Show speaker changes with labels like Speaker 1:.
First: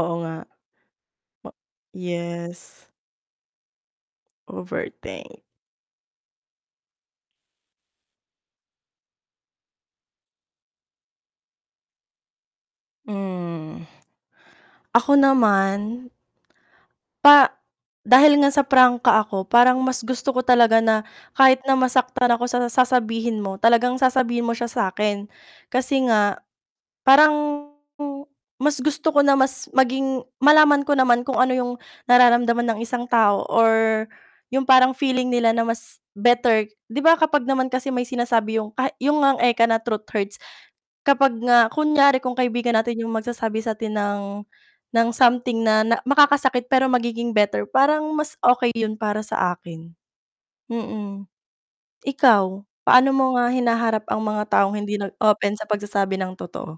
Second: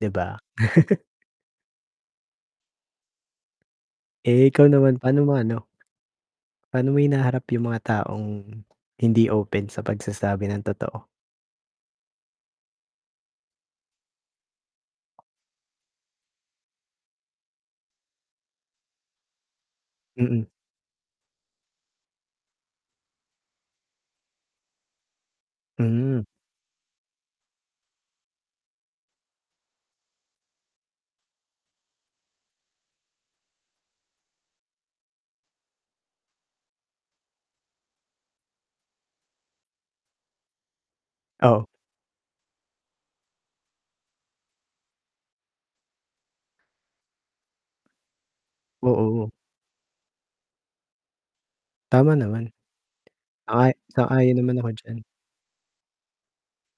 Speaker 1: 'Di
Speaker 2: nga.
Speaker 1: ba?
Speaker 2: O yes.
Speaker 1: Eh, ikaw naman paano mo
Speaker 2: Overthink.
Speaker 1: ano Paano mo hinaharap yung mga taong hindi open sa pagsasabi ng totoo?
Speaker 2: Hmm, ako naman pa dahil nga sa prangka ako parang mas gusto ko
Speaker 1: Mm.
Speaker 2: talaga na kahit na masaktan ako sa sasabihin mo talagang sasabihin mo siya sa'kin, kasi
Speaker 1: Hmm.
Speaker 2: nga parang mas gusto ko na mas maging malaman ko naman kung ano yung nararamdaman ng isang tao or yung parang feeling nila na mas better 'di ba kapag naman kasi may sinasabi yung kah yung nga eka na, truth hurts, kapag
Speaker 1: Oh.
Speaker 2: nga kunyari kung kaibigan natin yung magsasabi sa'tin something ng ng something na na makakasakit pero magiging better parang mas okey yun para
Speaker 1: Oo.
Speaker 2: sa akin. Mm.
Speaker 1: Tama naman.
Speaker 2: Ikaw, paano mo nga
Speaker 1: Ay,
Speaker 2: hinaharap ang
Speaker 1: sang-ayon
Speaker 2: mga
Speaker 1: naman ako
Speaker 2: taong hindi
Speaker 1: diyan.
Speaker 2: nag-open sa pagsasabi ng totoo?